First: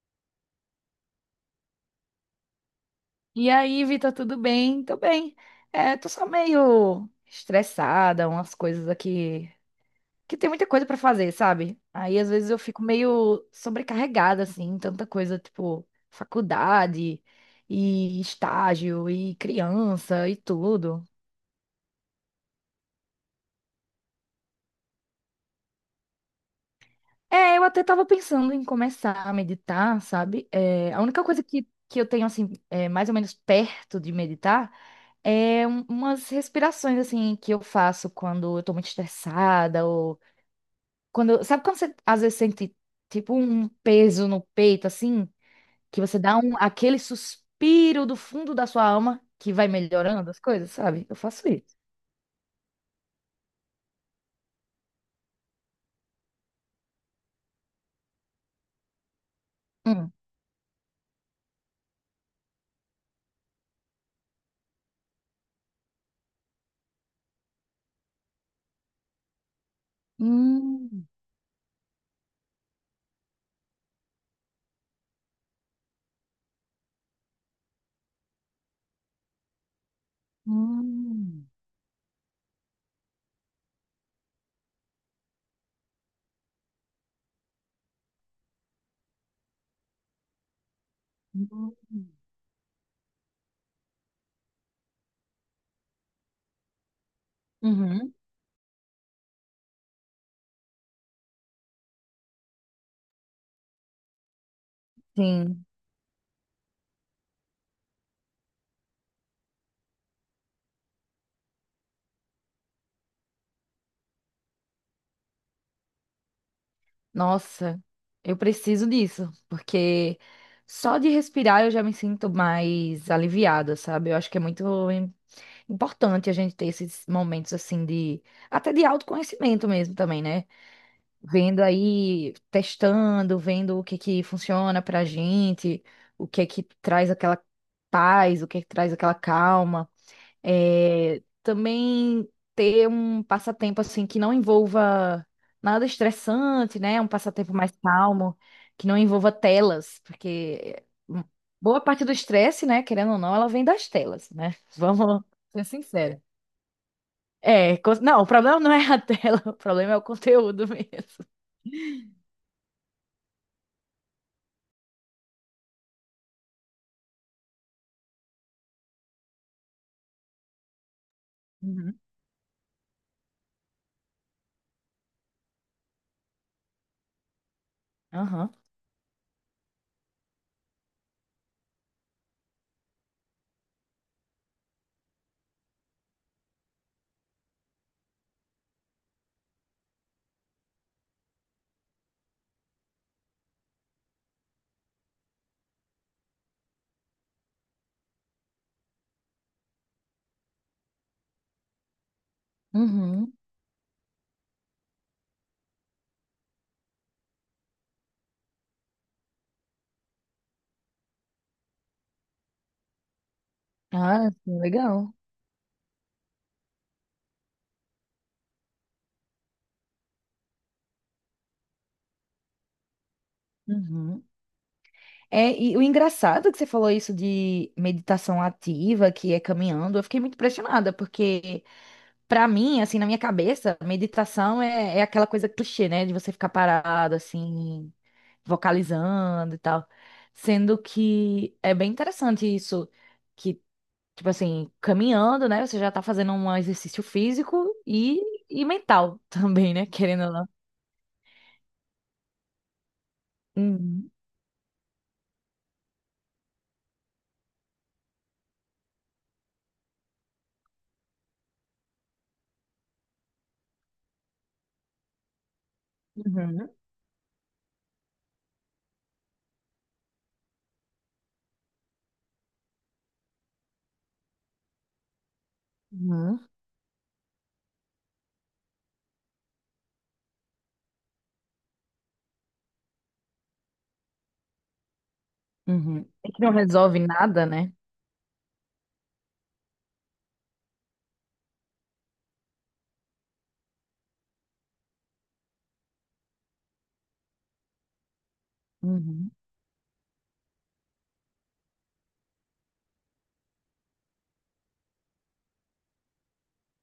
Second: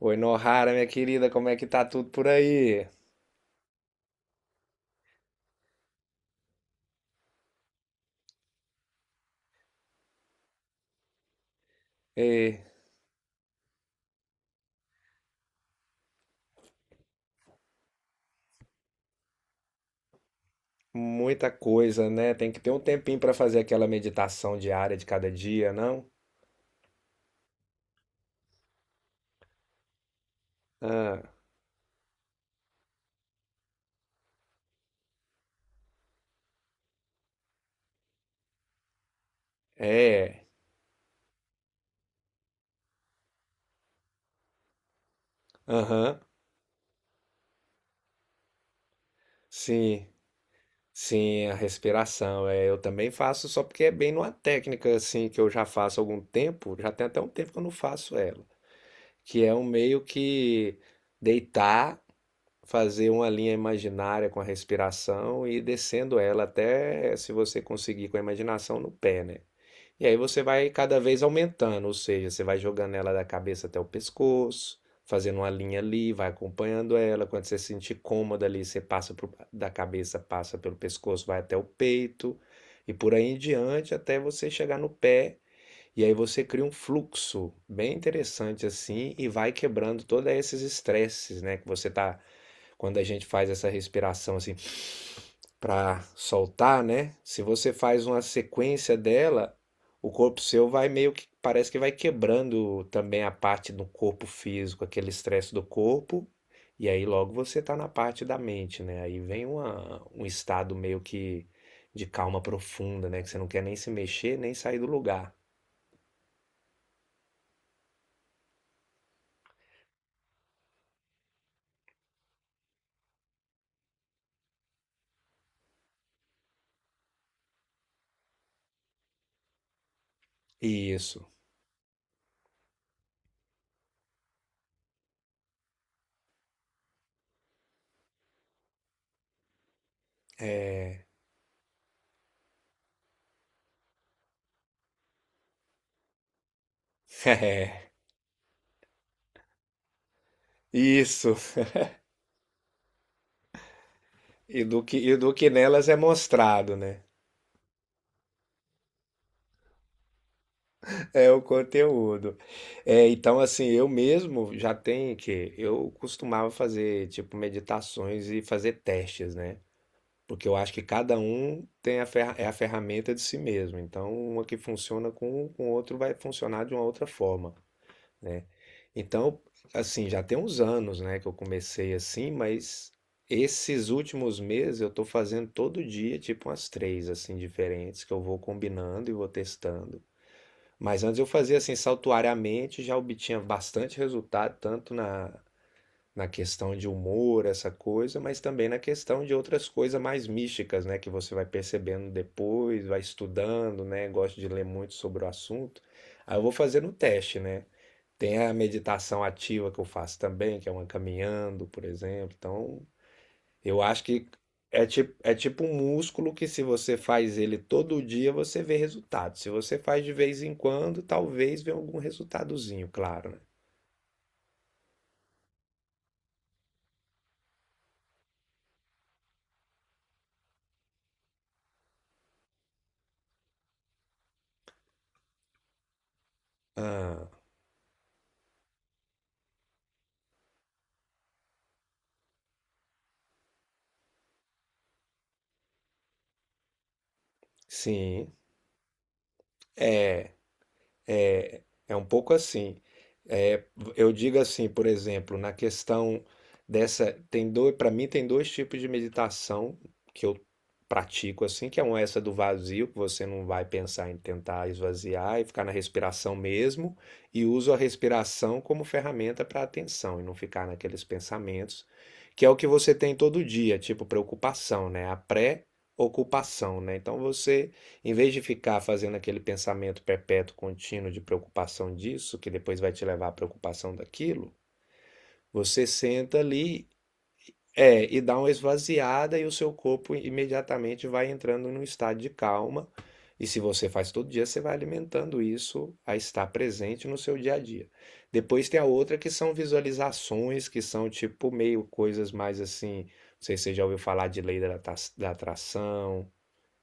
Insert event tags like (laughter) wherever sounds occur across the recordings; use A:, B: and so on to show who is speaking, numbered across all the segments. A: Oi, Nohara, minha querida, como é que tá tudo por aí?
B: E aí, Vitor, tudo bem? Tô bem. É, tô só meio estressada, umas coisas aqui que tem muita coisa pra fazer, sabe? Aí às vezes eu
A: Ei,
B: fico meio sobrecarregada assim, tanta coisa, tipo, faculdade e estágio e criança e tudo.
A: muita coisa, né? Tem que ter um tempinho pra fazer aquela meditação diária de cada dia, não?
B: É, eu até tava pensando em começar a meditar, sabe? É, a
A: Ah,
B: única coisa que eu tenho assim, é, mais ou menos perto de meditar. Umas respirações assim que eu faço quando eu tô muito estressada ou
A: é.
B: quando, sabe quando você às vezes sente tipo um peso no peito assim, que você
A: Aham.
B: dá aquele suspiro do fundo da sua alma que vai
A: Sim.
B: melhorando as coisas, sabe? Eu
A: Sim,
B: faço
A: a
B: isso.
A: respiração. É, eu também faço só porque é bem numa técnica assim que eu já faço há algum tempo, já tem até um tempo que eu não faço ela, que é um meio
B: Hum.
A: que deitar, fazer uma linha imaginária com a respiração e ir descendo ela até, se você conseguir com a imaginação, no pé, né? E aí você vai cada
B: Hum,
A: vez aumentando, ou seja, você vai jogando ela da cabeça até o pescoço, fazendo uma linha ali, vai acompanhando ela. Quando você se sentir cômoda ali, você passa pro- da cabeça, passa pelo pescoço, vai
B: hum,
A: até o peito, e por aí em diante até você chegar no pé, e aí você cria um fluxo bem interessante assim e vai quebrando todos esses estresses, né? Que você
B: hum.
A: tá. Quando a gente faz essa respiração assim para soltar, né? Se você faz
B: Uhum.
A: uma sequência dela, o corpo seu vai meio que parece que vai quebrando também a parte do corpo físico, aquele estresse do
B: Sim.
A: corpo. E aí logo você tá na parte da mente, né? Aí vem um estado meio que de calma profunda, né? Que você não quer nem se mexer, nem sair do lugar.
B: Nossa, eu preciso disso, porque só de respirar eu já me sinto mais aliviada, sabe? Eu acho que é muito importante a gente ter esses momentos assim de até de autoconhecimento mesmo também, né?
A: Isso.
B: Vendo aí, testando, vendo o que que funciona pra gente, o que que traz aquela paz, o que que traz aquela calma. É, também ter um passatempo assim que não envolva nada estressante, né? Um passatempo mais
A: É,
B: calmo, que não envolva telas, porque
A: isso.
B: boa parte do estresse, né, querendo ou não, ela vem das telas, né? (laughs)
A: E
B: Vamos
A: do que
B: ser
A: nelas é
B: sinceros.
A: mostrado, né?
B: É, não, o problema não é a tela, (laughs) o problema é o conteúdo mesmo.
A: É o conteúdo. É, então, assim, eu mesmo já tenho que. Eu costumava fazer, tipo, meditações e fazer testes, né? Porque eu acho que cada um
B: Uhum.
A: tem a, ferra é a ferramenta de si mesmo. Então, uma que funciona com um, com o outro vai funcionar de uma outra forma. Né?
B: Aham.
A: Então, assim, já tem uns anos, né, que eu comecei assim, mas esses últimos meses eu tô fazendo todo dia, tipo umas três, assim, diferentes, que eu vou combinando e vou testando. Mas antes eu fazia assim, saltuariamente, já obtinha bastante resultado, tanto na, na questão de humor, essa coisa, mas também na questão de outras coisas mais místicas, né, que você vai percebendo depois, vai
B: Uhum.
A: estudando, né, gosto de ler muito sobre o assunto. Aí eu vou fazendo o teste, né? Tem a meditação ativa que eu faço também, que é uma caminhando, por exemplo. Então, eu acho que
B: Ah, sim, legal.
A: é tipo um músculo que se você faz ele todo dia, você vê resultado. Se você faz de vez em quando, talvez venha algum resultadozinho, claro, né?
B: Uhum. É, e o engraçado é que você falou isso de meditação ativa, que é caminhando, eu fiquei muito impressionada, porque pra mim, assim, na minha cabeça, meditação é aquela coisa clichê, né? De você ficar parado,
A: Ah,
B: assim, vocalizando e tal. Sendo que é bem interessante isso, que tipo assim, caminhando, né? Você já tá fazendo um exercício físico e,
A: sim.
B: e mental (laughs) também, né? Querendo ou não.
A: É um pouco assim. É,
B: Uhum,
A: eu digo assim, por exemplo, na questão dessa, tem dois, para mim tem dois tipos de meditação que eu pratico assim, que é uma essa do vazio, que você não vai pensar em tentar esvaziar e ficar na respiração
B: uhum,
A: mesmo, e uso a respiração como ferramenta para atenção e não ficar naqueles pensamentos, que é o que você tem todo dia, tipo preocupação, né? A
B: uhum,
A: pré-ocupação, né? Então você, em vez de ficar fazendo aquele pensamento perpétuo, contínuo de preocupação disso, que depois vai te levar à preocupação daquilo, você
B: uhum. É
A: senta
B: que não
A: ali,
B: resolve nada, né?
A: é, e dá uma esvaziada e o seu corpo imediatamente vai entrando num estado de calma. E se você faz todo dia, você vai alimentando isso a estar presente no seu dia a dia. Depois tem a outra que
B: Uhum.
A: são visualizações, que são tipo meio coisas mais assim. Não sei se você já ouviu falar de lei da da atração,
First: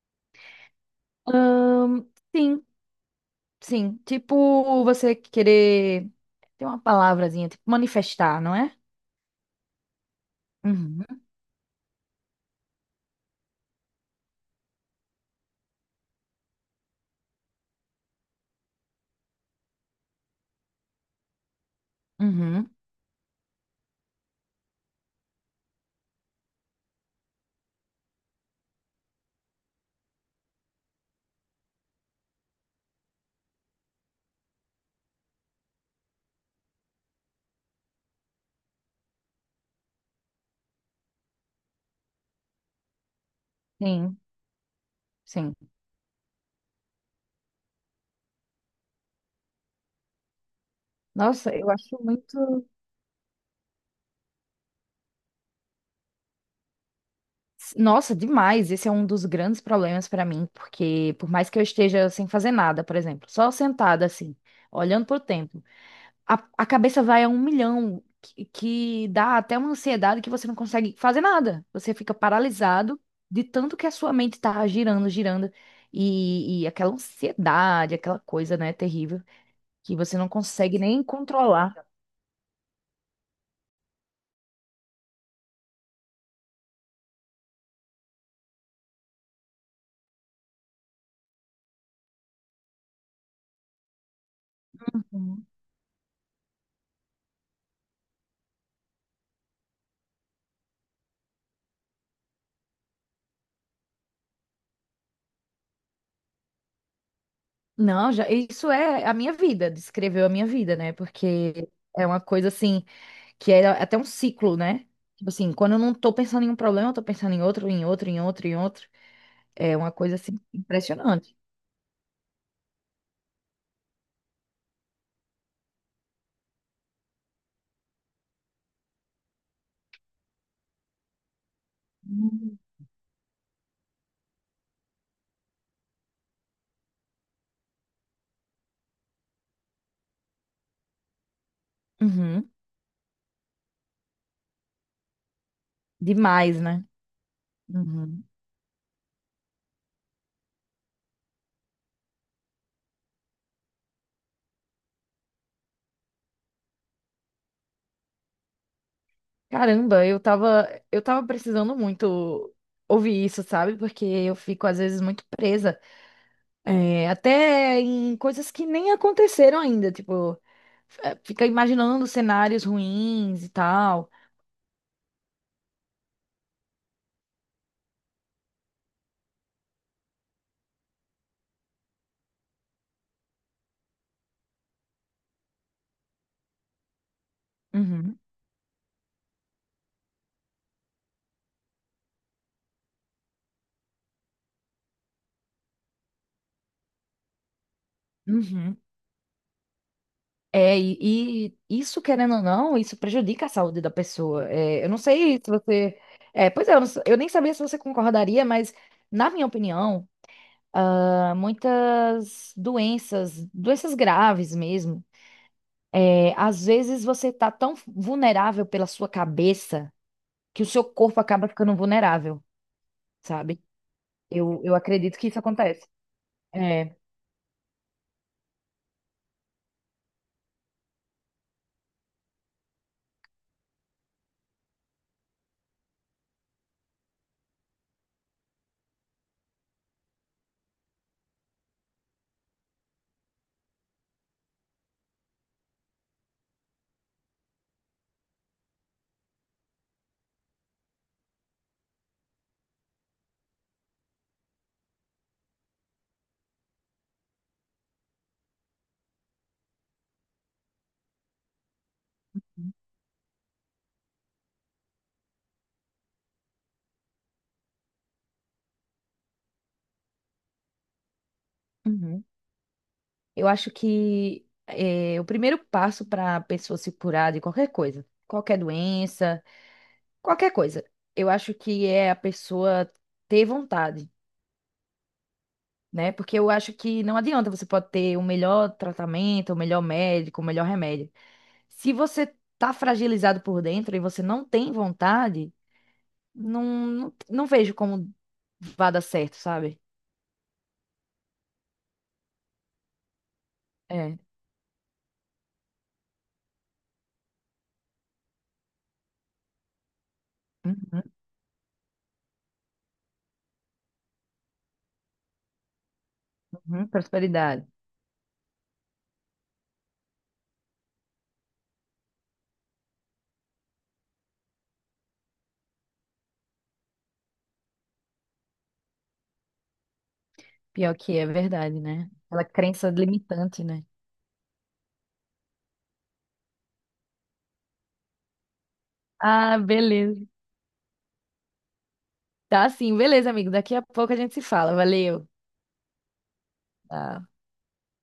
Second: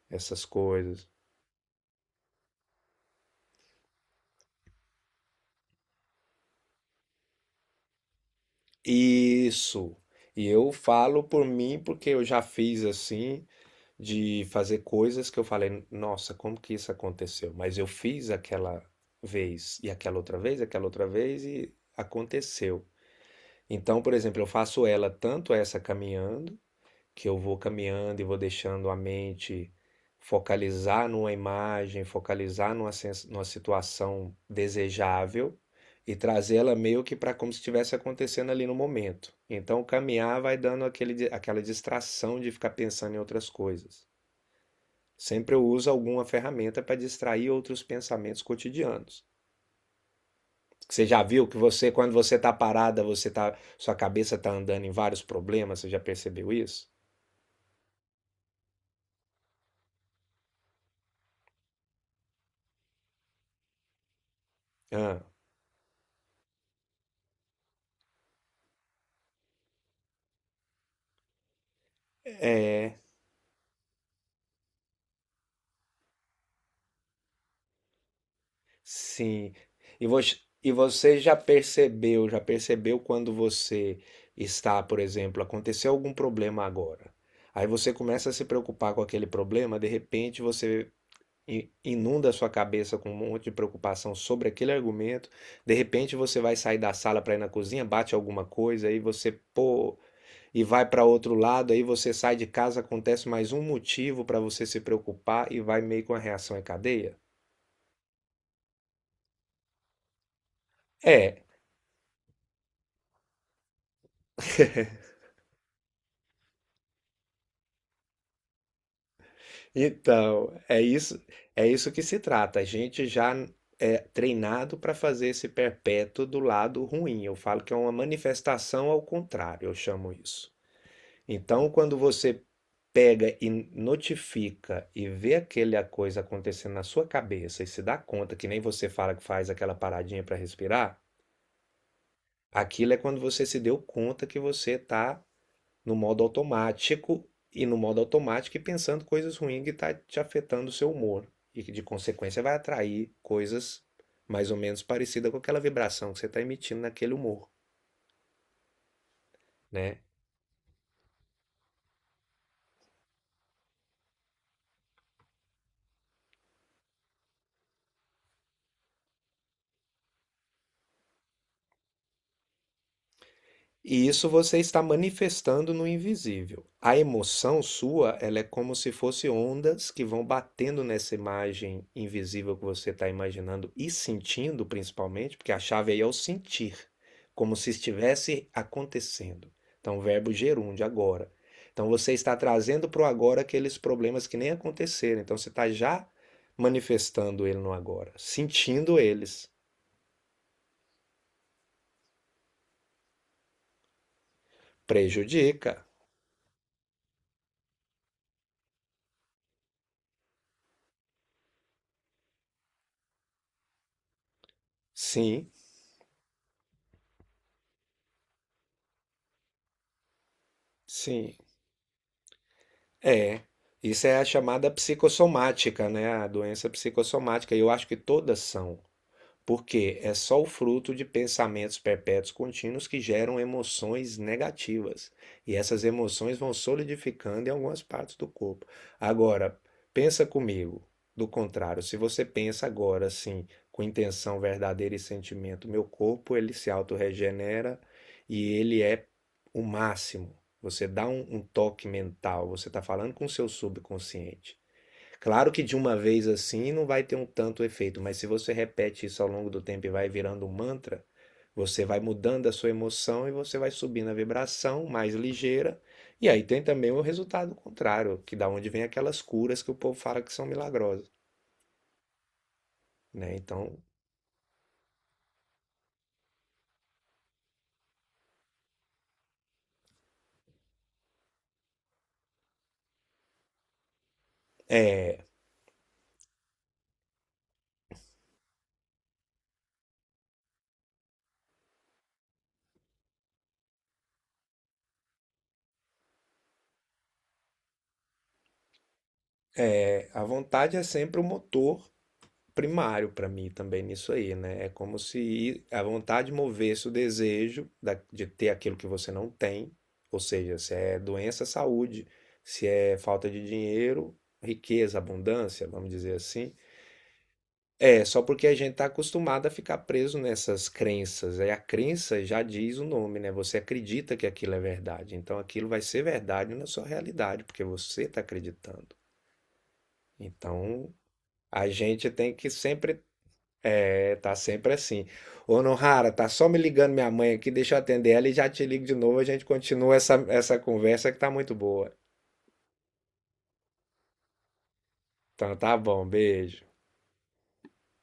A: essas coisas.
B: Ahn, sim, sim. Tipo, você querer. Tem uma palavrazinha, tipo manifestar, não é?
A: Isso. E eu
B: Uhum,
A: falo por mim porque eu já fiz assim, de fazer coisas que eu falei, nossa, como que isso aconteceu? Mas eu fiz aquela vez, e aquela outra vez, e
B: uhum.
A: aconteceu. Então, por exemplo, eu faço ela tanto essa caminhando, que eu vou caminhando e vou deixando a mente focalizar numa imagem, focalizar numa, numa situação desejável e trazê-la meio que para como se estivesse acontecendo ali no momento. Então, caminhar vai dando aquele, aquela distração de ficar pensando em outras coisas.
B: Sim, sim.
A: Sempre eu uso alguma ferramenta para distrair outros pensamentos cotidianos. Você já viu
B: Nossa,
A: que
B: eu
A: você,
B: acho
A: quando você está
B: muito.
A: parada, você tá, sua cabeça está andando em vários problemas, você já percebeu isso?
B: Nossa, demais. Esse é um dos grandes problemas pra mim, porque por mais que eu esteja sem fazer nada, por exemplo, só sentada assim, olhando pro
A: Ah,
B: tempo, a cabeça vai a um milhão, que dá até uma ansiedade que você não consegue fazer nada. Você fica
A: é.
B: paralisado de tanto que a sua mente tá girando, girando, e aquela ansiedade, aquela coisa, né, terrível,
A: Sim.
B: que
A: E
B: você não
A: você, e
B: consegue nem
A: você
B: controlar.
A: já percebeu quando você está, por exemplo, aconteceu algum problema agora. Aí você começa a se preocupar com aquele problema, de repente você inunda a sua cabeça com um monte de preocupação sobre aquele argumento.
B: Uhum.
A: De repente você vai sair da sala para ir na cozinha, bate alguma coisa, aí você, pô, e vai para outro lado, aí você sai de casa, acontece mais um motivo para você se preocupar e vai meio com a reação em cadeia.
B: Não, já, isso é a minha vida, descreveu a minha vida, né?
A: É.
B: Porque é uma coisa assim que é até um ciclo, né? Tipo assim, quando eu não tô pensando em um problema, eu tô pensando em outro, em outro, em outro, em outro. É uma coisa assim
A: Então, é isso,
B: impressionante.
A: é isso que se trata. A gente já é treinado para fazer esse perpétuo do lado ruim. Eu falo que é uma manifestação ao contrário, eu chamo isso. Então, quando você
B: Uhum.
A: pega e notifica e vê aquela coisa acontecendo na sua cabeça e se dá conta, que nem você fala que faz aquela paradinha para respirar,
B: Uhum.
A: aquilo é quando você se deu conta que você está no modo
B: Demais, né?
A: automático
B: Uhum.
A: e pensando coisas ruins que está te afetando o seu humor e que de consequência vai atrair coisas mais ou menos parecidas com aquela vibração que você está emitindo naquele humor, né?
B: Caramba, eu tava precisando muito ouvir isso, sabe? Porque eu fico às vezes muito presa, é, até em coisas que nem aconteceram ainda, tipo, é, fica imaginando cenários ruins e
A: E
B: tal.
A: isso você está manifestando no invisível. A emoção sua, ela é como se fosse ondas que vão batendo nessa imagem invisível que você está imaginando e sentindo, principalmente, porque a chave aí é o sentir, como se
B: Uhum.
A: estivesse acontecendo. Então, verbo gerúndio, agora. Então, você está trazendo para o agora aqueles problemas que nem aconteceram. Então, você está já manifestando ele no agora,
B: Uhum.
A: sentindo eles.
B: É, e isso, querendo ou não, isso prejudica a saúde da pessoa. É, eu não sei se
A: Prejudica.
B: você. É, pois é, eu, não s- eu nem sabia se você concordaria, mas, na minha opinião, ah, muitas doenças, doenças graves mesmo,
A: Sim,
B: é, às vezes você tá tão vulnerável pela sua cabeça que o seu corpo
A: sim.
B: acaba ficando vulnerável,
A: É,
B: sabe?
A: isso é a
B: Eu,
A: chamada
B: eu acredito que isso acontece.
A: psicossomática, né? A doença
B: É.
A: psicossomática. E eu acho que todas são, porque é só o fruto de pensamentos perpétuos contínuos que geram emoções negativas. E essas emoções vão solidificando em algumas partes do corpo. Agora, pensa comigo. Do contrário, se você pensa agora assim, com intenção verdadeira e sentimento, meu corpo ele se autorregenera e ele é o máximo. Você dá um toque mental, você está falando com o seu subconsciente. Claro que de uma vez assim não vai ter um tanto efeito, mas se você repete isso ao longo do tempo e vai virando um mantra, você vai mudando a sua emoção e você vai subindo a vibração mais ligeira. E aí tem também o resultado contrário, que da onde vem aquelas curas que o povo fala que são milagrosas,
B: Uhum.
A: né?
B: Eu acho
A: Então,
B: que é, o primeiro passo para a pessoa se curar de qualquer coisa, qualquer doença, qualquer coisa, eu acho que é a pessoa ter vontade,
A: é,
B: né? Porque eu acho que não adianta, você pode ter o melhor tratamento, o melhor médico, o melhor remédio. Se você tá fragilizado por dentro e você não tem vontade, não vejo como vá dar certo, sabe?
A: a vontade é sempre o motor primário para mim também nisso
B: É.
A: aí, né? É como se a vontade movesse o desejo da- de ter aquilo que você não tem, ou seja, se é
B: Uhum,
A: doença, saúde, se é falta de dinheiro, riqueza, abundância, vamos dizer assim.
B: uhum, prosperidade.
A: É só porque a gente está acostumado a ficar preso nessas crenças. Aí a crença já diz o nome, né? Você acredita que aquilo é verdade, então aquilo vai ser verdade na sua realidade, porque você está acreditando. Então,
B: Pior que é
A: a
B: verdade, né?
A: gente tem
B: Aquela
A: que
B: crença
A: sempre.
B: limitante, né?
A: É, tá sempre assim. Ô, Nohara, tá só me ligando minha mãe aqui, deixa eu atender ela e já te ligo de novo, a gente
B: Ah,
A: continua essa,
B: beleza.
A: essa conversa que tá muito boa.
B: Tá sim, beleza, amigo. Daqui a pouco a gente se fala. Valeu.
A: Então tá bom, beijo.
B: Tá.